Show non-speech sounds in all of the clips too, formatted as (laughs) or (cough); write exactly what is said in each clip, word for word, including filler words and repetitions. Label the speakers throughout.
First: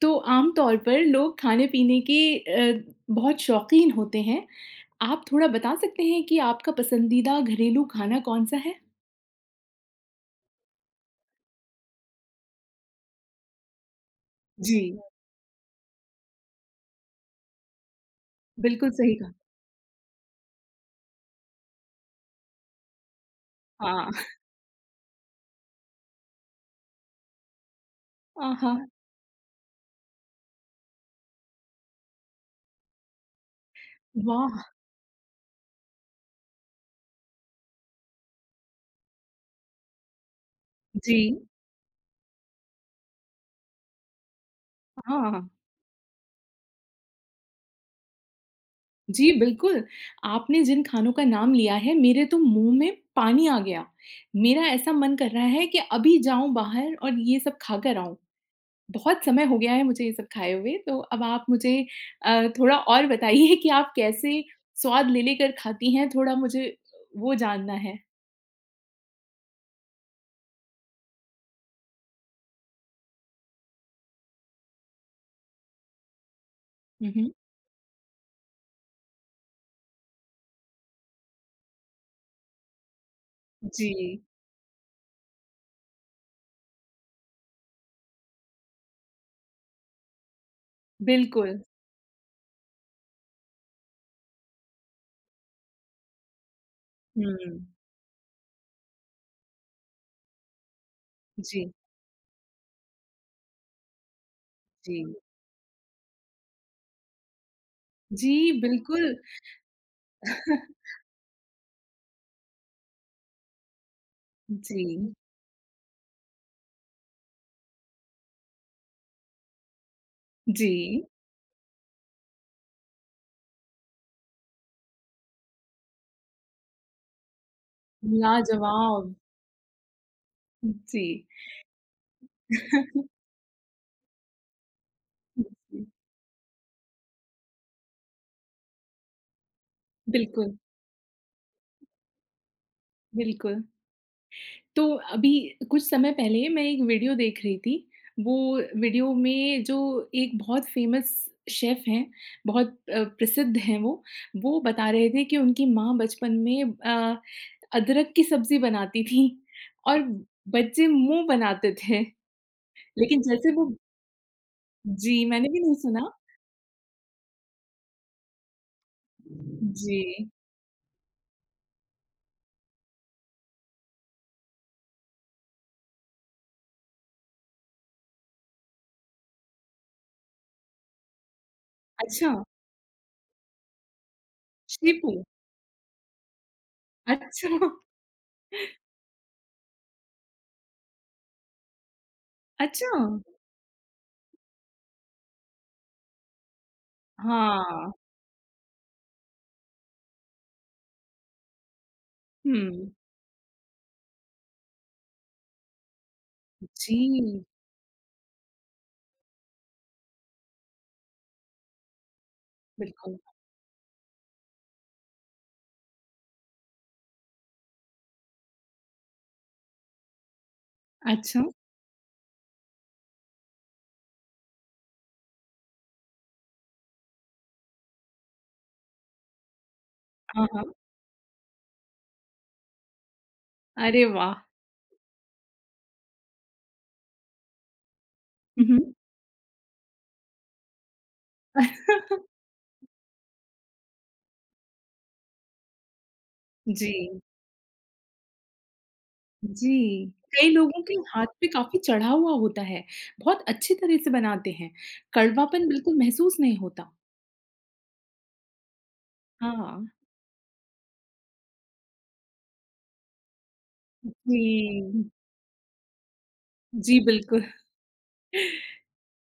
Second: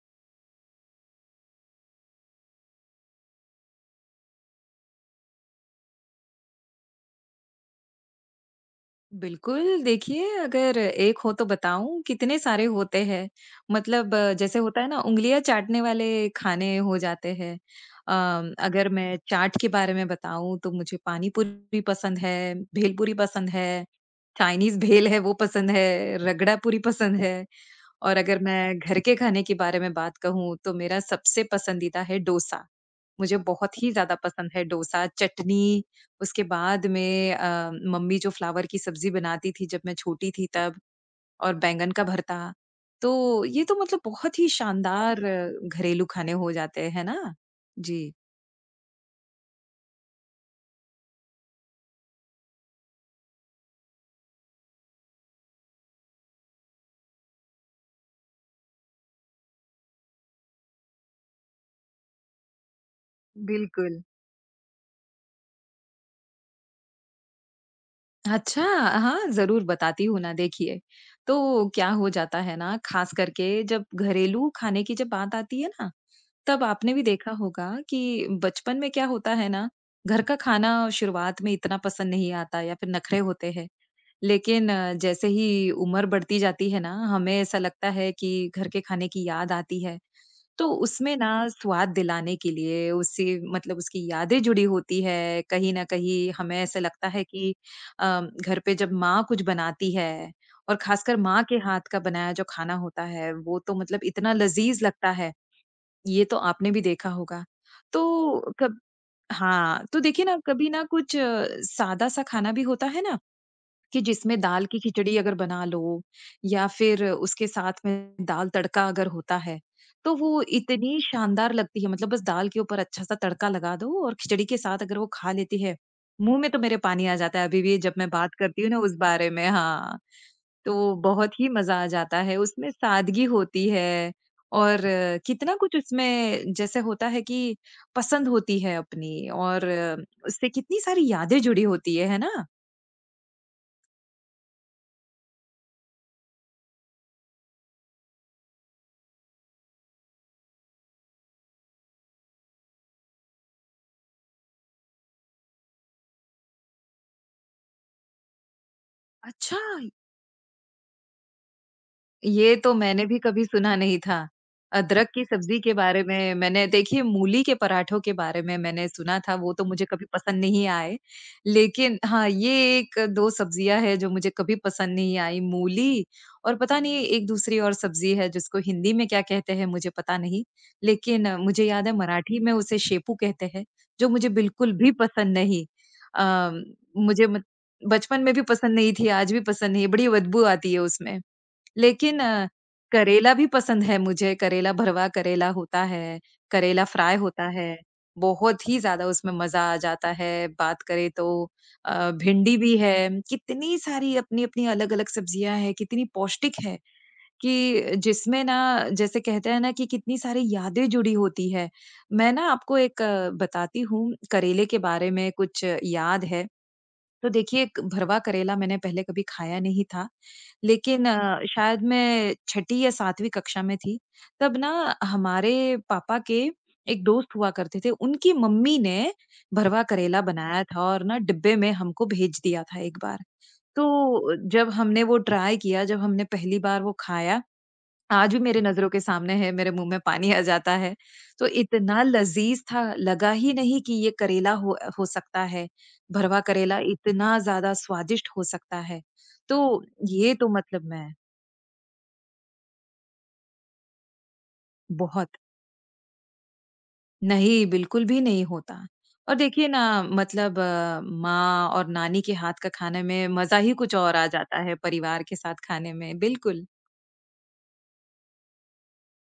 Speaker 1: तो आम तौर पर लोग खाने-पीने के अ, बहुत शौकीन होते हैं। आप थोड़ा बता सकते हैं कि आपका पसंदीदा घरेलू खाना कौन-सा है?
Speaker 2: बिल्कुल, देखिए अगर एक हो तो बताऊँ, कितने सारे होते हैं। मतलब अ, जैसे
Speaker 1: जी,
Speaker 2: होता है ना उँगलियाँ चाटने वाले खाने हो जाते हैं। अ, अगर
Speaker 1: बिल्कुल सही
Speaker 2: मैं
Speaker 1: कहा।
Speaker 2: चाट के बारे में बताऊँ तो मुझे पानी पूरी पसंद है, भेल पूरी पसंद है,
Speaker 1: हाँ।
Speaker 2: चाइनीज़ भेल है वो पसंद है, रगड़ा पूरी पसंद है। और अगर
Speaker 1: आहा!
Speaker 2: मैं घर के खाने के बारे में बात कहूँ तो मेरा सबसे पसंदीदा है डोसा। मुझे बहुत ही ज़्यादा पसंद
Speaker 1: वाह!
Speaker 2: है डोसा, चटनी, उसके बाद में अ, मम्मी जो फ्लावर की सब्ज़ी बनाती थी जब मैं छोटी थी तब
Speaker 1: जी।
Speaker 2: और बैंगन का भरता। तो ये तो मतलब बहुत ही शानदार
Speaker 1: हाँ,
Speaker 2: अ, घरेलू खाने हो जाते हैं ना? जी।
Speaker 1: जी बिल्कुल। आपने जिन खानों का नाम लिया है मेरे तो मुँह में पानी आ गया। मेरा ऐसा मन कर रहा है कि अभी जाऊँ बाहर और ये सब खाकर आऊँ। बहुत समय हो गया है मुझे ये सब खाए हुए, तो अब आप मुझे अ, थोड़ा और बताइए कि आप
Speaker 2: बिल्कुल।
Speaker 1: कैसे स्वाद ले लेकर खाती हैं? थोड़ा मुझे वो जानना है।
Speaker 2: अच्छा, हाँ, ज़रूर बताती हूँ ना, देखिए। तो क्या हो जाता है ना, ख़ास करके जब घरेलू खाने की जब बात आती है ना, तब आपने भी
Speaker 1: हुँ,
Speaker 2: देखा
Speaker 1: हुँ।
Speaker 2: होगा कि बचपन में क्या होता है ना, घर का खाना शुरुआत में इतना पसंद नहीं आता या फिर नखरे होते हैं।
Speaker 1: जी,
Speaker 2: लेकिन अ, जैसे ही उम्र बढ़ती जाती है ना, हमें ऐसा लगता है कि घर के खाने की याद आती है तो उसमें ना
Speaker 1: बिल्कुल।
Speaker 2: स्वाद दिलाने के लिए उससे मतलब उसकी यादें जुड़ी होती है। कहीं न कहीं हमें ऐसा लगता है कि
Speaker 1: हुँ,
Speaker 2: अ, घर पे जब माँ कुछ बनाती है और ख़ासकर माँ के
Speaker 1: जी,
Speaker 2: हाथ का बनाया जो खाना होता है, वो तो मतलब इतना लज़ीज़
Speaker 1: जी।
Speaker 2: लगता है, ये तो आपने भी देखा होगा।
Speaker 1: जी,
Speaker 2: तो कब
Speaker 1: बिल्कुल।
Speaker 2: हाँ, तो देखिए ना कभी ना कुछ सादा-सा खाना भी होता है ना, कि जिसमें दाल
Speaker 1: जी,
Speaker 2: की खिचड़ी अगर बना लो या फिर उसके साथ में दाल तड़का अगर होता है, तो वो
Speaker 1: जी।
Speaker 2: इतनी शानदार लगती है मतलब बस दाल के ऊपर अच्छा-सा तड़का लगा दो और खिचड़ी के साथ अगर वो खा लेती है, मुँह में तो मेरे पानी आ जाता है अभी भी जब मैं बात करती हूँ ना उस
Speaker 1: लाजवाब!
Speaker 2: बारे में हाँ, तो
Speaker 1: जी।
Speaker 2: बहुत ही मज़ा आ जाता है, उसमें
Speaker 1: (laughs)
Speaker 2: सादगी होती है और कितना कुछ
Speaker 1: जी,
Speaker 2: उसमें जैसे होता है कि पसंद होती है अपनी और उससे
Speaker 1: बिल्कुल,
Speaker 2: कितनी सारी यादें जुड़ी होती है, है ना?
Speaker 1: बिल्कुल। तो अभी कुछ समय पहले मैं एक वीडियो देख रही थी। वो वीडियो में जो एक बहुत फ़ेमस शेफ़ हैं, बहुत अ, प्रसिद्ध हैं वो, वो बता रहे थे कि उनकी माँ बचपन में अ, अदरक की सब्ज़ी बनाती थी
Speaker 2: अच्छा,
Speaker 1: और बच्चे मुँह बनाते थे।
Speaker 2: ये तो मैंने भी
Speaker 1: लेकिन
Speaker 2: कभी
Speaker 1: जैसे वो
Speaker 2: सुना नहीं था। अदरक
Speaker 1: जी,
Speaker 2: की
Speaker 1: मैंने
Speaker 2: सब्ज़ी
Speaker 1: भी
Speaker 2: के
Speaker 1: नहीं
Speaker 2: बारे
Speaker 1: सुना।
Speaker 2: में मैंने देखिए मूली के पराठों के बारे में मैंने सुना था, वो तो मुझे
Speaker 1: जी।
Speaker 2: कभी पसंद नहीं आए। लेकिन हाँ, ये एक दो सब्ज़ियाँ हैं जो मुझे कभी पसंद नहीं आई, मूली और पता नहीं एक दूसरी और सब्ज़ी है जिसको हिंदी में क्या कहते हैं मुझे पता नहीं। लेकिन अ, मुझे याद है
Speaker 1: अच्छा,
Speaker 2: मराठी में उसे शेपू कहते हैं, जो मुझे बिल्कुल भी
Speaker 1: शेपू।
Speaker 2: पसंद नहीं। अ, मुझे मत
Speaker 1: अच्छा,
Speaker 2: बचपन में भी पसंद नहीं थी, आज भी पसंद नहीं है, बड़ी बदबू आती है उसमें। लेकिन अ,
Speaker 1: अच्छा।
Speaker 2: करेला भी पसंद है मुझे, करेला भरवा करेला होता है, करेला फ्राई होता है,
Speaker 1: हाँ।
Speaker 2: बहुत ही ज़्यादा उसमें मज़ा आ जाता है। बात करें तो अ, भिंडी भी
Speaker 1: हुँ।
Speaker 2: है, कितनी सारी अपनी-अपनी अलग-अलग सब्जियाँ हैं, कितनी पौष्टिक है
Speaker 1: जी,
Speaker 2: कि जिसमें ना जैसे कहते हैं ना कि कितनी सारी यादें जुड़ी होती है। मैं ना आपको एक
Speaker 1: बिल्कुल।
Speaker 2: अ, बताती हूँ, करेले के बारे में कुछ याद है। तो देखिए क भरवा करेला मैंने पहले कभी खाया नहीं था, लेकिन अ,
Speaker 1: अच्छा।
Speaker 2: शायद मैं छठी या सातवीं कक्षा में थी, तब ना हमारे पापा के एक दोस्त हुआ करते थे, उनकी मम्मी ने भरवा करेला
Speaker 1: हाँ,
Speaker 2: बनाया
Speaker 1: हाँ।
Speaker 2: था और ना डिब्बे में हमको भेज दिया था एक बार।
Speaker 1: अरे वाह!
Speaker 2: तो जब हमने वो ट्राई किया, जब हमने पहली बार वो खाया आज भी मेरे
Speaker 1: हुँ,
Speaker 2: नज़रों
Speaker 1: हुँ।
Speaker 2: के सामने है, मेरे मुँह में पानी आ जाता है। तो इतना लज़ीज़ था, लगा ही नहीं कि ये करेला हो अ, हो सकता है। भरवा करेला
Speaker 1: जी,
Speaker 2: इतना ज़्यादा स्वादिष्ट हो सकता है।
Speaker 1: जी।
Speaker 2: तो ये
Speaker 1: कई
Speaker 2: तो
Speaker 1: लोगों
Speaker 2: मतलब
Speaker 1: के
Speaker 2: मैं
Speaker 1: हाथ पे काफ़ी चढ़ा हुआ होता है, बहुत अच्छी तरह से बनाते हैं,
Speaker 2: बहुत
Speaker 1: कड़वापन बिल्कुल महसूस नहीं होता।
Speaker 2: नहीं, बिल्कुल भी नहीं होता। और देखिए ना
Speaker 1: हाँ।
Speaker 2: मतलब अ, माँ और नानी के हाथ का खाने में मज़ा ही कुछ और आ जाता है
Speaker 1: जी,
Speaker 2: परिवार के साथ खाने में, बिल्कुल।
Speaker 1: जी बिल्कुल।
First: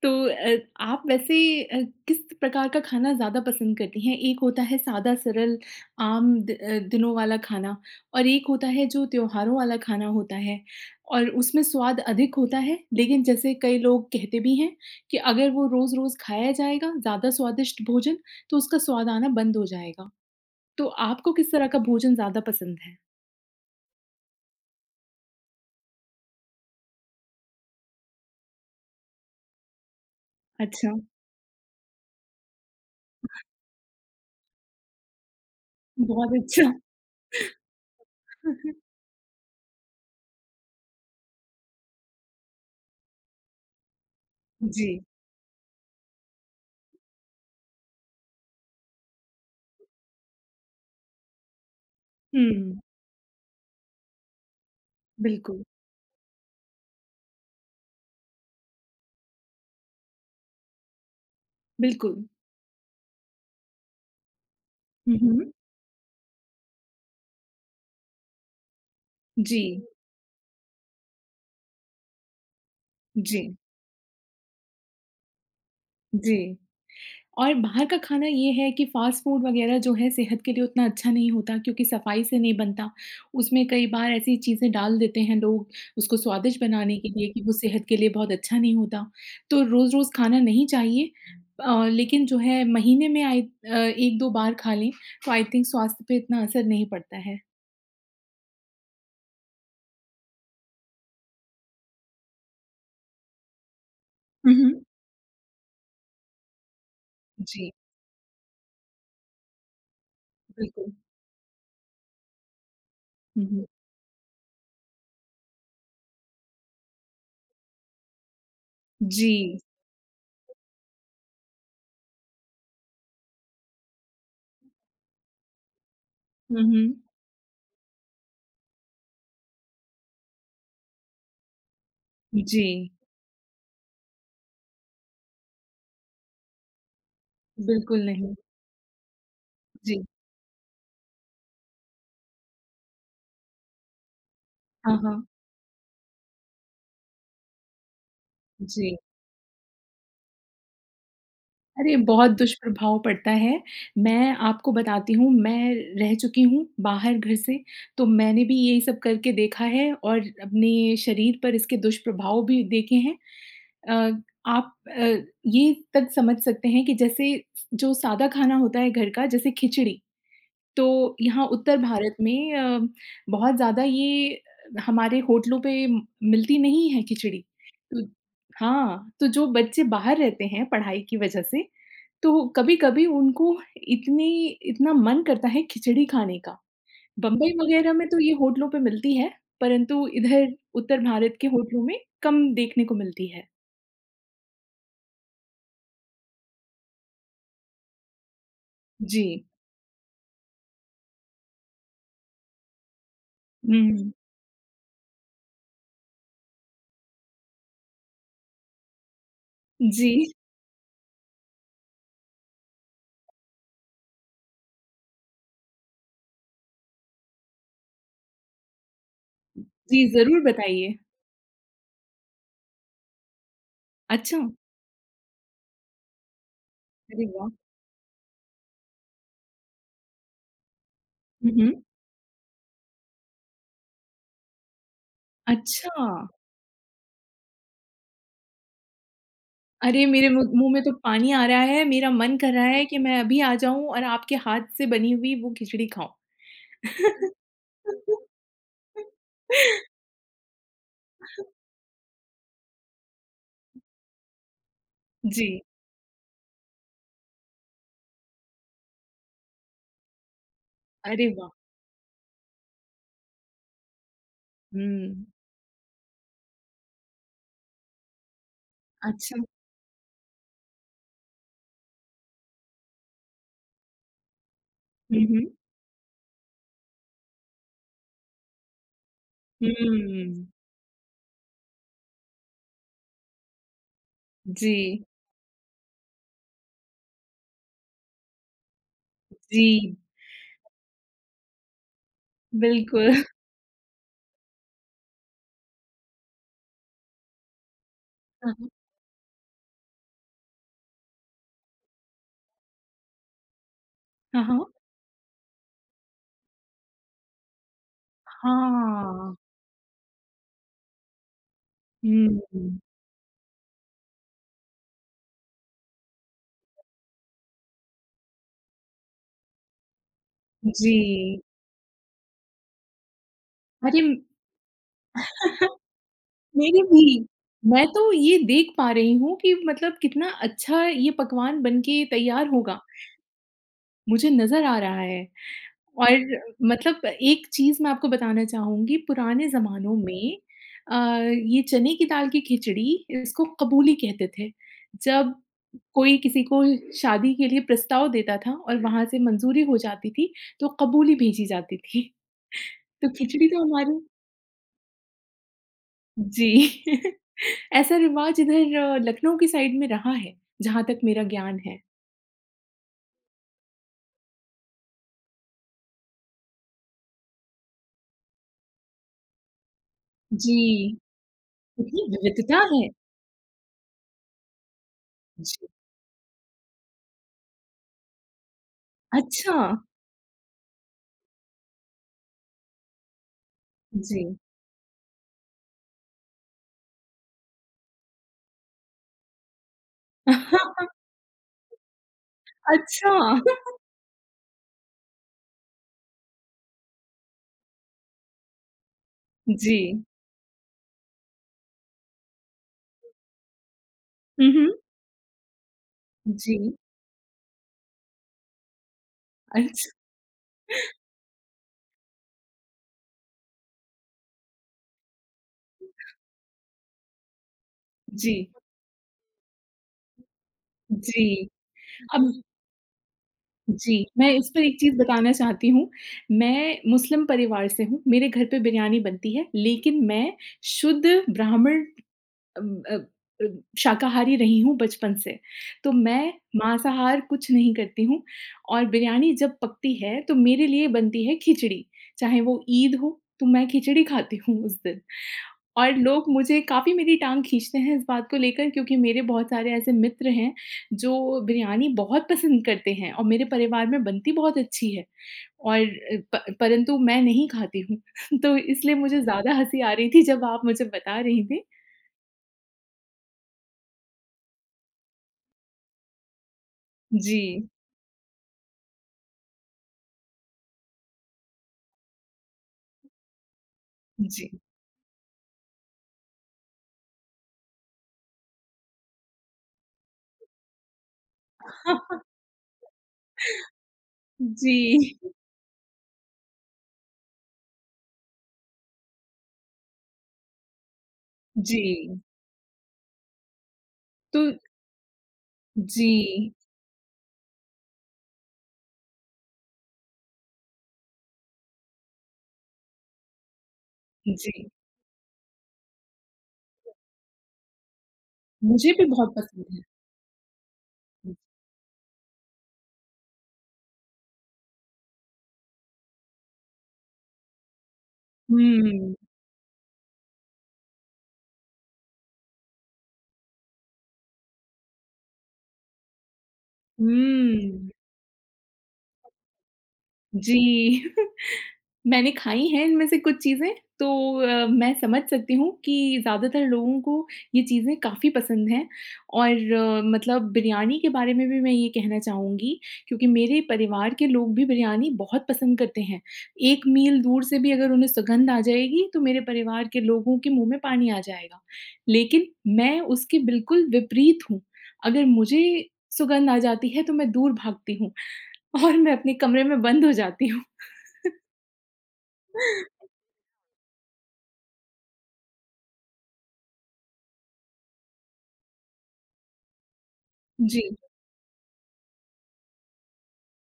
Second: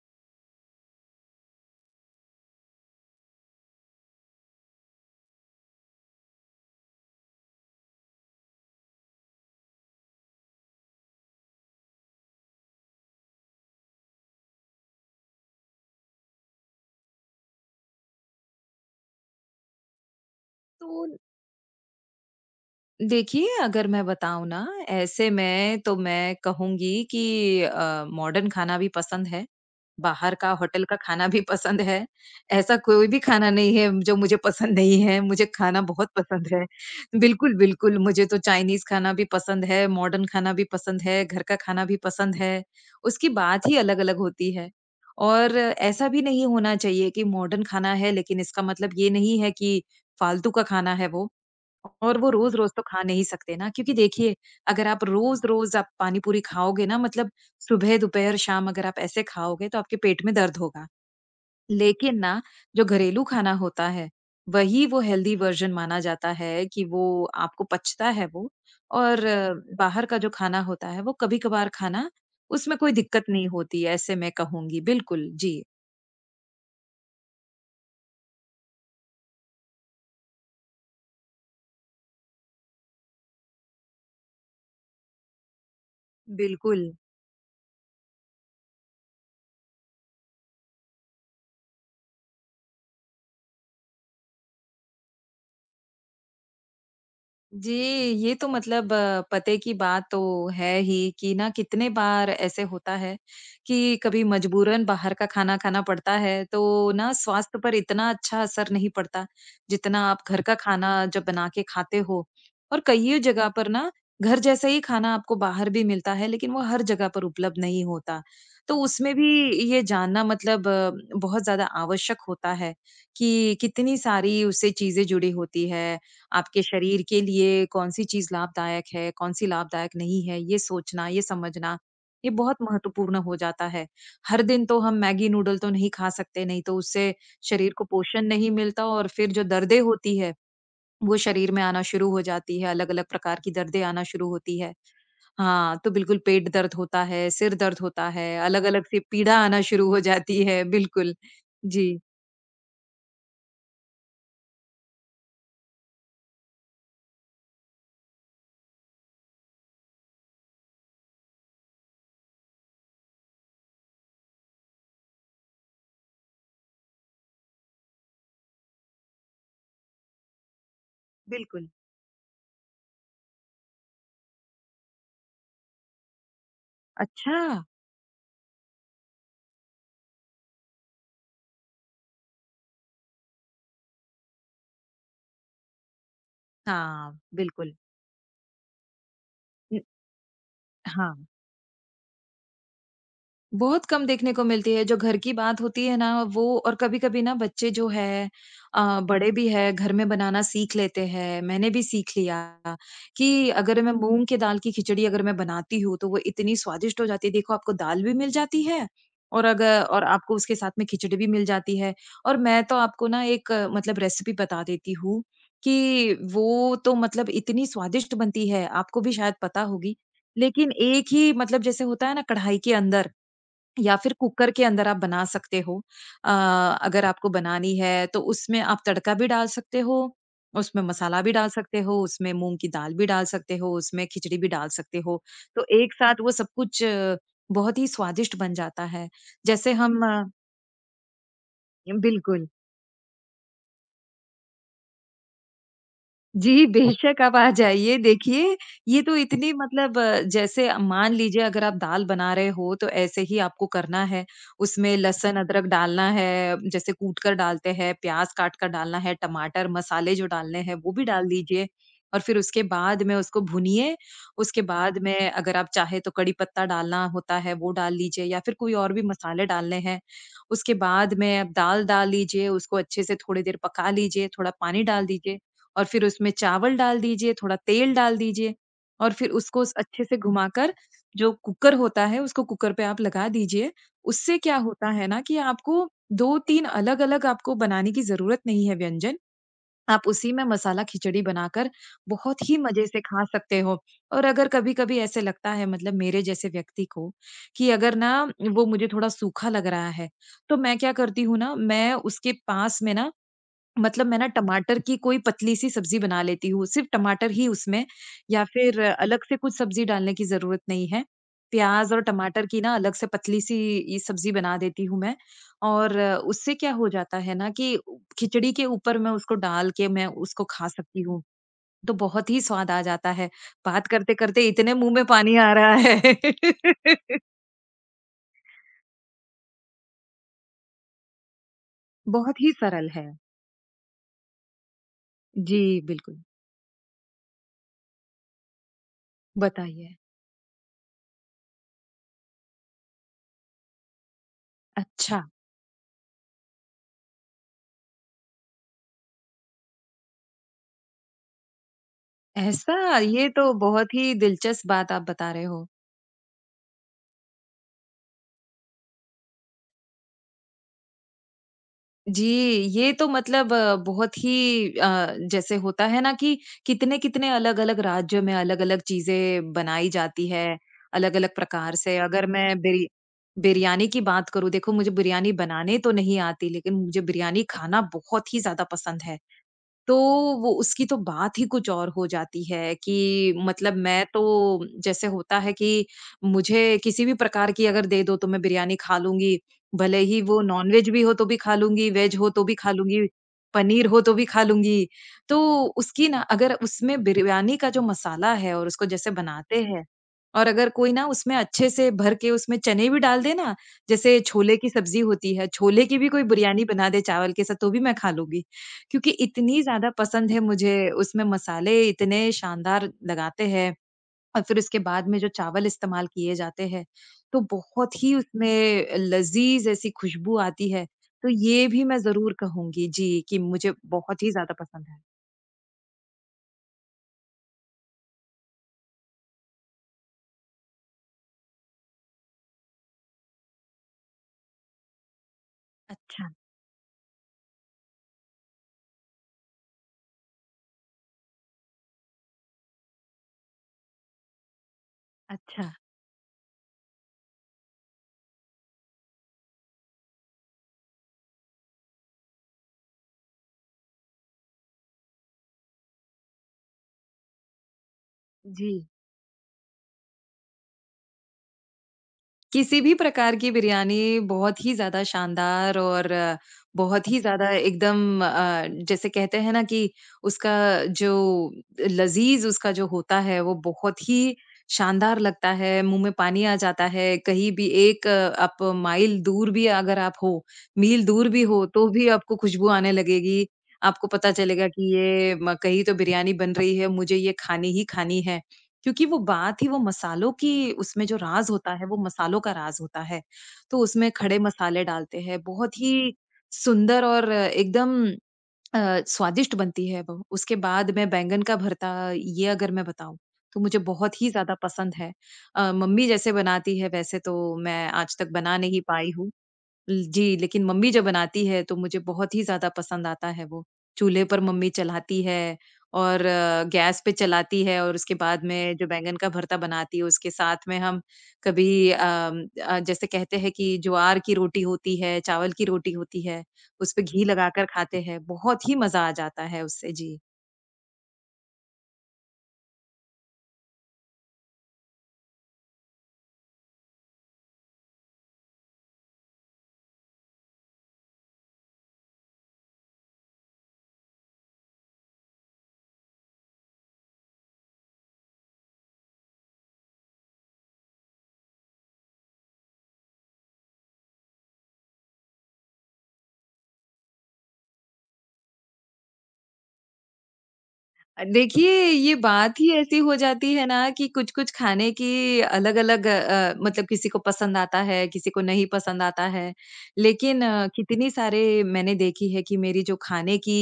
Speaker 1: तो अ, आप वैसे अ, किस प्रकार का खाना ज़्यादा पसंद करती हैं? एक होता है सादा सरल आम द अ, दिनों वाला खाना और एक होता है जो त्योहारों वाला खाना होता है और उसमें स्वाद अधिक होता है, लेकिन जैसे कई लोग कहते भी हैं कि अगर वो रोज़-रोज़ खाया जाएगा ज़्यादा स्वादिष्ट भोजन, तो उसका स्वाद आना बंद हो जाएगा। तो
Speaker 2: तो
Speaker 1: आपको किस तरह का भोजन ज़्यादा पसंद है?
Speaker 2: देखिए, अगर मैं बताऊँ ना, ऐसे में तो मैं कहूँगी कि अ, मॉडर्न खाना भी पसंद है, बाहर का होटल
Speaker 1: अच्छा,
Speaker 2: का खाना भी पसंद है। ऐसा कोई भी खाना नहीं है जो मुझे पसंद नहीं है, मुझे खाना बहुत
Speaker 1: बहुत
Speaker 2: पसंद है।
Speaker 1: अच्छा।
Speaker 2: बिल्कुल, बिल्कुल, मुझे तो चाइनीज़
Speaker 1: (laughs)
Speaker 2: खाना भी पसंद है, मॉडर्न खाना भी पसंद है, घर का खाना भी पसंद है। उसकी बात ही अलग-अलग होती है।
Speaker 1: जी,
Speaker 2: और ऐसा भी नहीं होना चाहिए कि मॉडर्न खाना है, लेकिन इसका मतलब ये नहीं है कि फालतू का खाना है वो। और वो रोज़-रोज़
Speaker 1: हुँ,
Speaker 2: तो खा नहीं सकते ना, क्योंकि देखिए अगर आप
Speaker 1: बिल्कुल,
Speaker 2: रोज़-रोज़ आप पानी-पूरी खाओगे ना मतलब सुबह, दोपहर, शाम अगर आप ऐसे खाओगे तो आपके पेट में दर्द होगा।
Speaker 1: बिल्कुल।
Speaker 2: लेकिन ना जो घरेलू खाना होता है, वही वो
Speaker 1: हुँ,
Speaker 2: हेल्दी
Speaker 1: हुँ।
Speaker 2: वर्ज़न माना जाता है कि वो आपको पचता है वो और अ,
Speaker 1: जी,
Speaker 2: बाहर का जो खाना होता है वो कभी-कभार खाना उसमें कोई दिक्कत
Speaker 1: जी।
Speaker 2: नहीं होती है, ऐसे मैं कहूँगी। बिल्कुल, जी।
Speaker 1: जी। और बाहर का खाना ये है कि फ़ास्ट फ़ूड वग़ैरह जो है सेहत के लिए उतना अच्छा नहीं होता क्योंकि सफ़ाई से नहीं बनता। उसमें कई बार ऐसी चीज़ें डाल देते हैं लोग उसको स्वादिष्ट
Speaker 2: बिल्कुल।
Speaker 1: बनाने के लिए कि वो सेहत के लिए बहुत अच्छा नहीं होता। तो रोज़-रोज़ खाना नहीं चाहिए अ, लेकिन जो है महीने में आई अ, एक दो बार खा लें तो आई थिंक स्वास्थ्य पे इतना असर नहीं पड़ता है।
Speaker 2: जी, ये तो मतलब अ, पते की बात तो है ही कि ना कितने बार ऐसे होता है कि कभी
Speaker 1: हुँ, हुँ।
Speaker 2: मजबूरन बाहर का खाना खाना पड़ता है, तो ना स्वास्थ्य
Speaker 1: जी,
Speaker 2: पर इतना अच्छा असर नहीं पड़ता, जितना आप घर का
Speaker 1: बिल्कुल।
Speaker 2: खाना जब बना के खाते हो। और कईयों
Speaker 1: हुँ,
Speaker 2: जगह
Speaker 1: हुँ।
Speaker 2: पर ना घर जैसा ही खाना आपको बाहर भी मिलता है, लेकिन वो हर जगह पर उपलब्ध नहीं होता। तो उसमें
Speaker 1: जी।
Speaker 2: भी ये जानना मतलब अ, बहुत ज़्यादा आवश्यक होता है कि कितनी सारी उससे चीज़ें जुड़ी होती है।
Speaker 1: हुँ,
Speaker 2: आपके
Speaker 1: हुँ।
Speaker 2: शरीर के लिए कौन-सी चीज़ लाभदायक है, कौन-सी लाभदायक नहीं है, ये सोचना, ये समझना, ये बहुत
Speaker 1: जी,
Speaker 2: महत्वपूर्ण हो जाता है। हर दिन तो हम मैगी नूडल तो नहीं खा सकते, नहीं तो उससे शरीर को
Speaker 1: बिल्कुल
Speaker 2: पोषण
Speaker 1: नहीं।
Speaker 2: नहीं मिलता और फिर जो दर्दें
Speaker 1: जी।
Speaker 2: होती है, वो शरीर में आना शुरू हो जाती है, अलग-अलग प्रकार की दर्दें आना शुरू होती है।
Speaker 1: हाँ, हाँ।
Speaker 2: हाँ, तो बिल्कुल पेट दर्द होता है, सिर दर्द होता है, अलग-अलग
Speaker 1: जी।
Speaker 2: सी पीड़ा आना शुरू हो जाती है, बिल्कुल। जी,
Speaker 1: अरे! बहुत दुष्प्रभाव पड़ता है। मैं आपको बताती हूँ, मैं रह चुकी हूँ बाहर घर से, तो मैंने भी यही सब करके देखा है और अपने शरीर पर इसके दुष्प्रभाव भी देखे हैं। अ, आप अ, ये तक समझ सकते हैं कि जैसे जो सादा खाना होता है घर का, जैसे खिचड़ी, तो यहाँ
Speaker 2: बिल्कुल।
Speaker 1: उत्तर भारत में अ, बहुत ज़्यादा ये हमारे होटलों पे म- मिलती नहीं है
Speaker 2: अच्छा!
Speaker 1: खिचड़ी। तो हाँ, तो जो बच्चे बाहर रहते हैं पढ़ाई की वजह से, तो कभी-कभी उनको इतनी इतना मन करता है खिचड़ी खाने का।
Speaker 2: हाँ,
Speaker 1: बम्बई
Speaker 2: बिल्कुल।
Speaker 1: वगैरह में तो ये होटलों पे मिलती है,
Speaker 2: हुँ,
Speaker 1: परंतु इधर उत्तर
Speaker 2: हाँ।
Speaker 1: भारत के होटलों में कम देखने को मिलती है।
Speaker 2: बहुत कम देखने को मिलती है, जो घर की बात होती है ना वो और कभी-कभी ना बच्चे जो है अ,
Speaker 1: जी।
Speaker 2: बड़े भी है घर में बनाना सीख लेते हैं। मैंने भी सीख लिया कि अगर मैं
Speaker 1: हुँ।
Speaker 2: मूँग की दाल की खिचड़ी अगर मैं बनाती हूँ, तो वो इतनी स्वादिष्ट हो जाती है। देखो आपको दाल भी मिल जाती है और अगर और
Speaker 1: जी।
Speaker 2: आपको उसके साथ में खिचड़ी भी मिल जाती है और मैं तो आपको ना एक अ, मतलब रेसिपी बता देती हूँ कि वो तो मतलब इतनी स्वादिष्ट बनती है, आपको भी शायद पता होगी।
Speaker 1: जी, ज़रूर
Speaker 2: लेकिन
Speaker 1: बताइए।
Speaker 2: एक ही मतलब जैसे होता है ना कढ़ाई के अंदर या फिर
Speaker 1: अच्छा!
Speaker 2: कुकर के अंदर आप बना सकते हो। अ, अगर
Speaker 1: अरे
Speaker 2: आपको
Speaker 1: वाह!
Speaker 2: बनानी है तो उसमें आप तड़का भी डाल सकते हो, उसमें मसाला भी डाल
Speaker 1: हुँ, हुँ।
Speaker 2: सकते हो, उसमें मूँग की दाल भी डाल सकते हो, उसमें खिचड़ी भी डाल सकते हो। तो एक
Speaker 1: अच्छा!
Speaker 2: साथ वो सब कुछ अ, बहुत ही स्वादिष्ट बन जाता है। जैसे हम
Speaker 1: अरे!
Speaker 2: अ,
Speaker 1: मेरे मुँह मुँह में तो पानी आ रहा है, मेरा मन
Speaker 2: बिल्कुल।
Speaker 1: कर रहा है कि मैं अभी आ जाऊँ और आपके हाथ से बनी हुई वो खिचड़ी खाऊँ।
Speaker 2: जी, बेशक आप आ जाइए। देखिए, ये तो इतनी
Speaker 1: (laughs)
Speaker 2: मतलब अ, जैसे मान लीजिए अगर आप दाल बना रहे हो, तो ऐसे ही आपको करना है। उसमें लहसुन,
Speaker 1: जी।
Speaker 2: अदरक डालना है, जैसे कूट कर डालते हैं, प्याज़ काट कर डालना है, टमाटर, मसाले जो डालने हैं, वो भी डाल
Speaker 1: अरे वाह!
Speaker 2: दीजिए और फिर उसके बाद में उसको भूनिए। उसके बाद
Speaker 1: हुँ।
Speaker 2: में अगर आप चाहे तो कड़ी पत्ता डालना होता है, वो डाल लीजिए या फिर कोई और भी
Speaker 1: अच्छा।
Speaker 2: मसाले डालने हैं। उसके बाद में आप दाल डाल लीजिए, उसको अच्छे से थोड़ी देर पका लीजिए, थोड़ा पानी डाल
Speaker 1: हुँ,
Speaker 2: दीजिए।
Speaker 1: हुँ।
Speaker 2: और फिर उसमें चावल डाल दीजिए, थोड़ा तेल डाल दीजिए और फिर उसको स अच्छे से
Speaker 1: हुँ।
Speaker 2: घुमाकर जो कुकर होता है, उसको कुकर पे आप लगा दीजिए। उससे क्या
Speaker 1: जी,
Speaker 2: होता है ना कि आपको दो तीन अलग-अलग आपको बनाने की ज़रूरत नहीं है व्यंजन।
Speaker 1: जी,
Speaker 2: आप उसी में मसाला खिचड़ी बनाकर बहुत ही मज़े से
Speaker 1: बिल्कुल।
Speaker 2: खा सकते हो। और अगर कभी-कभी ऐसे लगता है मतलब मेरे जैसे व्यक्ति को कि अगर ना
Speaker 1: हाँ,
Speaker 2: वो
Speaker 1: हाँ।
Speaker 2: मुझे थोड़ा सूखा लग रहा है, तो मैं क्या करती हूँ ना, मैं उसके पास में ना मतलब मैं ना
Speaker 1: हाँ, हाँ।
Speaker 2: टमाटर की कोई पतली सी सब्जी बना लेती हूँ, सिर्फ़ टमाटर ही उसमें या फिर अलग
Speaker 1: हाँ।
Speaker 2: से कुछ सब्जी डालने की ज़रूरत नहीं है। प्याज़ और टमाटर की
Speaker 1: हुँ,
Speaker 2: ना अलग से पतली सी ये सब्जी बना देती हूँ मैं और उससे क्या हो जाता है ना कि खिचड़ी के ऊपर मैं उसको डाल के मैं उसको खा
Speaker 1: जी।
Speaker 2: सकती हूँ, तो बहुत ही स्वाद आ जाता है। बात
Speaker 1: अरे!
Speaker 2: करते-करते इतने मुँह में पानी आ रहा
Speaker 1: (laughs)
Speaker 2: है।
Speaker 1: मेरी भी। मैं तो ये देख पा रही हूँ कि मतलब कितना अच्छा ये पकवान बन के
Speaker 2: (laughs) बहुत
Speaker 1: तैयार
Speaker 2: ही
Speaker 1: होगा,
Speaker 2: सरल है।
Speaker 1: मुझे नज़र आ रहा है।
Speaker 2: जी, बिल्कुल।
Speaker 1: और मतलब एक चीज़ मैं आपको बताना चाहूँगी, पुराने ज़मानों
Speaker 2: बताइए।
Speaker 1: में अ, ये चने की दाल की खिचड़ी, इसको कबूली कहते थे।
Speaker 2: अच्छा।
Speaker 1: जब कोई किसी को शादी के लिए प्रस्ताव देता था और वहाँ से मंजूरी हो जाती थी, तो कबूली भेजी जाती थी।
Speaker 2: ऐसा!
Speaker 1: तो
Speaker 2: ये
Speaker 1: खिचड़ी
Speaker 2: तो
Speaker 1: तो
Speaker 2: बहुत
Speaker 1: हमारी
Speaker 2: ही दिलचस्प बात आप बता रहे हो।
Speaker 1: जी, (laughs) ऐसा रिवाज इधर अ, लखनऊ की साइड में रहा है, जहाँ तक मेरा ज्ञान है।
Speaker 2: जी, ये तो मतलब अ, बहुत ही अ, जैसे होता है ना कि कितने-कितने अलग-अलग राज्य में अलग-अलग चीज़ें बनाई जाती
Speaker 1: जी,
Speaker 2: है, अलग-अलग प्रकार से।
Speaker 1: इतनी
Speaker 2: अगर
Speaker 1: विविधता
Speaker 2: मैं बिरि
Speaker 1: है।
Speaker 2: बिरयानी की बात करूँ, देखो मुझे बिरयानी
Speaker 1: जी,
Speaker 2: बनाने तो नहीं आती, लेकिन मुझे बिरयानी खाना बहुत ही ज़्यादा पसंद है।
Speaker 1: अच्छा,
Speaker 2: तो वो उसकी तो बात ही कुछ और हो जाती है कि मतलब मैं तो
Speaker 1: जी।
Speaker 2: जैसे होता है कि मुझे किसी भी प्रकार की अगर दे दो तो मैं बिरयानी खा लूँगी, भले ही वो
Speaker 1: (laughs)
Speaker 2: नॉन-वेज भी हो तो भी खा लूँगी, वेज हो तो भी खा लूँगी,
Speaker 1: अच्छा, (laughs)
Speaker 2: पनीर हो तो भी खा लूँगी। तो उसकी ना अगर उसमें बिरयानी का जो मसाला है और उसको जैसे बनाते
Speaker 1: जी।
Speaker 2: हैं और अगर कोई ना उसमें अच्छे से भर के उसमें चने भी डाल दे ना, जैसे
Speaker 1: हुँ,
Speaker 2: छोले की
Speaker 1: हुँ।
Speaker 2: सब्ज़ी होती है, छोले की भी कोई
Speaker 1: जी,
Speaker 2: बिरयानी बना दे चावल के साथ तो भी मैं खा लूँगी। क्योंकि इतनी
Speaker 1: अच्छा
Speaker 2: ज़्यादा पसंद है मुझे, उसमें मसाले इतने शानदार लगाते हैं और फिर उसके बाद में जो चावल इस्तेमाल किए जाते हैं, तो बहुत ही
Speaker 1: जी,
Speaker 2: उसमें लज़ीज़ ऐसी खुशबू आती है।
Speaker 1: जी।
Speaker 2: तो ये भी मैं
Speaker 1: अब
Speaker 2: ज़रूर कहूँगी जी, कि मुझे
Speaker 1: जी,
Speaker 2: बहुत
Speaker 1: मैं
Speaker 2: ही
Speaker 1: इस
Speaker 2: ज़्यादा
Speaker 1: पर एक
Speaker 2: पसंद
Speaker 1: चीज़
Speaker 2: है।
Speaker 1: बताना चाहती हूँ। मैं मुस्लिम परिवार से हूँ, मेरे घर पे बिरयानी बनती है, लेकिन मैं शुद्ध ब्राह्मण अम, अ अ, शाकाहारी रही हूँ बचपन से। तो
Speaker 2: अच्छा,
Speaker 1: मैं मांसाहार कुछ नहीं करती हूँ और बिरयानी जब पकती है, तो मेरे लिए बनती है खिचड़ी, चाहे वो ईद हो, तो मैं खिचड़ी खाती हूँ उस दिन।
Speaker 2: अच्छा।
Speaker 1: और लोग मुझे काफ़ी मेरी टाँग खींचते हैं इस बात को लेकर क्योंकि मेरे बहुत सारे ऐसे मित्र हैं, जो बिरयानी बहुत पसंद करते हैं और मेरे परिवार में बनती बहुत अच्छी है और अ, प परंतु मैं नहीं खाती हूँ। (laughs) तो
Speaker 2: जी।
Speaker 1: इसलिए मुझे ज़्यादा हँसी आ रही थी जब आप मुझे बता रही थी।
Speaker 2: किसी भी प्रकार की बिरयानी बहुत ही ज़्यादा शानदार और अ, बहुत ही
Speaker 1: जी,
Speaker 2: ज़्यादा एकदम अ, जैसे कहते हैं ना कि उसका जो लज़ीज़ उसका जो होता है, वो बहुत ही
Speaker 1: जी।
Speaker 2: शानदार लगता है, मुँह में पानी आ जाता है। कहीं भी एक अ, आप माइल दूर भी अगर आप हो, मील दूर भी हो, तो भी
Speaker 1: (laughs)
Speaker 2: आपको खुशबू आने लगेगी। आपको पता चलेगा
Speaker 1: जी,
Speaker 2: कि ये म कहीं तो बिरयानी बन रही है, मुझे ये खानी ही खानी है। क्योंकि वो बात ही वो मसालों की उसमें जो राज़ होता
Speaker 1: जी।
Speaker 2: है, वो मसालों का राज़ होता है। तो उसमें खड़े
Speaker 1: तो
Speaker 2: मसाले डालते हैं, बहुत ही
Speaker 1: जी,
Speaker 2: सुंदर और एकदम अ, स्वादिष्ट बनती है वो। उसके बाद में बैंगन का भरता, ये अगर मैं बताऊँ, तो मुझे बहुत ही ज़्यादा
Speaker 1: जी।
Speaker 2: पसंद है। अ, मम्मी जैसे बनाती है वैसे तो मैं आज तक बना नहीं
Speaker 1: मुझे भी
Speaker 2: पाई हूँ।
Speaker 1: बहुत पसंद है।
Speaker 2: ल जी, लेकिन मम्मी जब बनाती है तो मुझे बहुत ही ज़्यादा पसंद आता है वो। चूल्हे पर मम्मी चलाती है और अ, गैस पे चलाती है और उसके बाद में जो
Speaker 1: हुँ,
Speaker 2: बैंगन का भरता बनाती है उसके साथ में हम कभी अम, अ, जैसे कहते हैं कि ज्वार की रोटी होती है, चावल की रोटी होती है, उसपे घी लगाकर
Speaker 1: हुँ।
Speaker 2: खाते हैं, बहुत ही मज़ा आ जाता है उससे। जी।
Speaker 1: जी। (laughs) मैंने खाई हैं इनमें से कुछ चीज़ें, तो अ, मैं समझ सकती हूँ कि ज़्यादातर लोगों को ये चीज़ें काफ़ी पसंद हैं और अ, मतलब बिरयानी के बारे में भी मैं ये कहना चाहूँगी क्योंकि मेरे परिवार के लोग भी बिरयानी बहुत पसंद करते हैं। एक मील दूर से भी अगर उन्हें सुगंध आ जाएगी, तो मेरे परिवार के लोगों के मुँह में पानी आ जाएगा। लेकिन मैं उसके बिल्कुल विपरीत हूँ। अगर मुझे सुगंध आ जाती है, तो मैं दूर भागती हूँ (laughs) और मैं अपने कमरे में बंद हो जाती हूँ।
Speaker 2: अ, देखिए, ये बात ही ऐसी
Speaker 1: (laughs)
Speaker 2: हो जाती है ना कि कुछ-कुछ खाने की अलग-अलग अ, मतलब किसी को पसंद आता है, किसी को नहीं पसंद आता है। लेकिन अ,
Speaker 1: जी।
Speaker 2: कितनी सारे मैंने देखी है कि मेरी जो खाने की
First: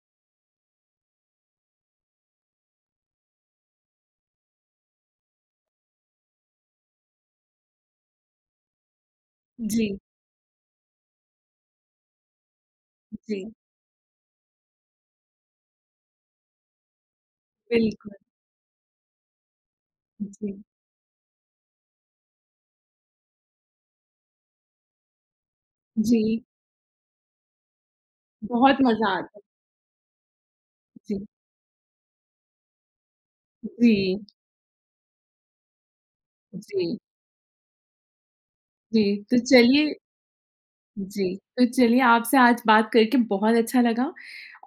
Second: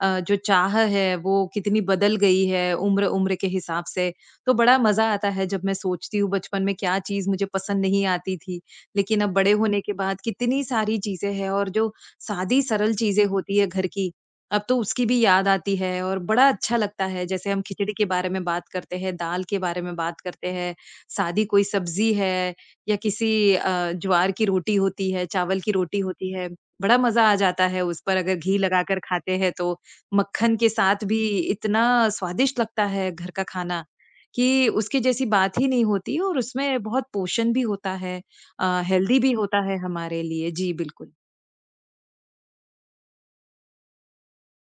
Speaker 2: अ, जो चाह है, वो कितनी बदल गई है उम्र-उम्र के हिसाब से। तो बड़ा मज़ा आता है जब मैं सोचती हूँ बचपन में क्या चीज़ मुझे पसंद नहीं आती थी। लेकिन अब बड़े होने के
Speaker 1: जी,
Speaker 2: बाद कितनी सारी चीज़ें हैं और जो सादी सरल चीज़ें
Speaker 1: जी,
Speaker 2: होती है घर की, अब तो उसकी भी याद आती है और बड़ा अच्छा लगता है। जैसे हम खिचड़ी के
Speaker 1: बिल्कुल,
Speaker 2: बारे में बात करते हैं, दाल के बारे में बात करते
Speaker 1: जी,
Speaker 2: हैं, सादी कोई सब्ज़ी है या किसी अ, ज्वार की रोटी होती है, चावल की रोटी होती
Speaker 1: जी,
Speaker 2: है, बड़ा मज़ा आ जाता है उस पर अगर घी
Speaker 1: बहुत
Speaker 2: लगाकर
Speaker 1: मज़ा आता
Speaker 2: खाते
Speaker 1: है।
Speaker 2: हैं तो। मक्खन के साथ भी
Speaker 1: जी,
Speaker 2: इतना स्वादिष्ट लगता है घर का खाना,
Speaker 1: जी,
Speaker 2: कि उसके जैसी बात ही नहीं होती और उसमें
Speaker 1: जी,
Speaker 2: बहुत पोषण भी होता है अ,
Speaker 1: जी,
Speaker 2: हेल्दी भी
Speaker 1: तो
Speaker 2: होता है
Speaker 1: चलिए
Speaker 2: हमारे लिए। जी, बिल्कुल।
Speaker 1: जी, तो चलिए आपसे आज बात करके बहुत अच्छा लगा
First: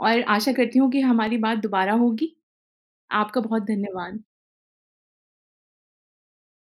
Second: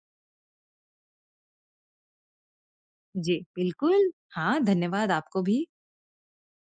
Speaker 1: और आशा करती हूँ कि हमारी बात दोबारा होगी।
Speaker 2: जी,
Speaker 1: आपका बहुत
Speaker 2: बिल्कुल।
Speaker 1: धन्यवाद।
Speaker 2: हाँ, धन्यवाद आपको भी।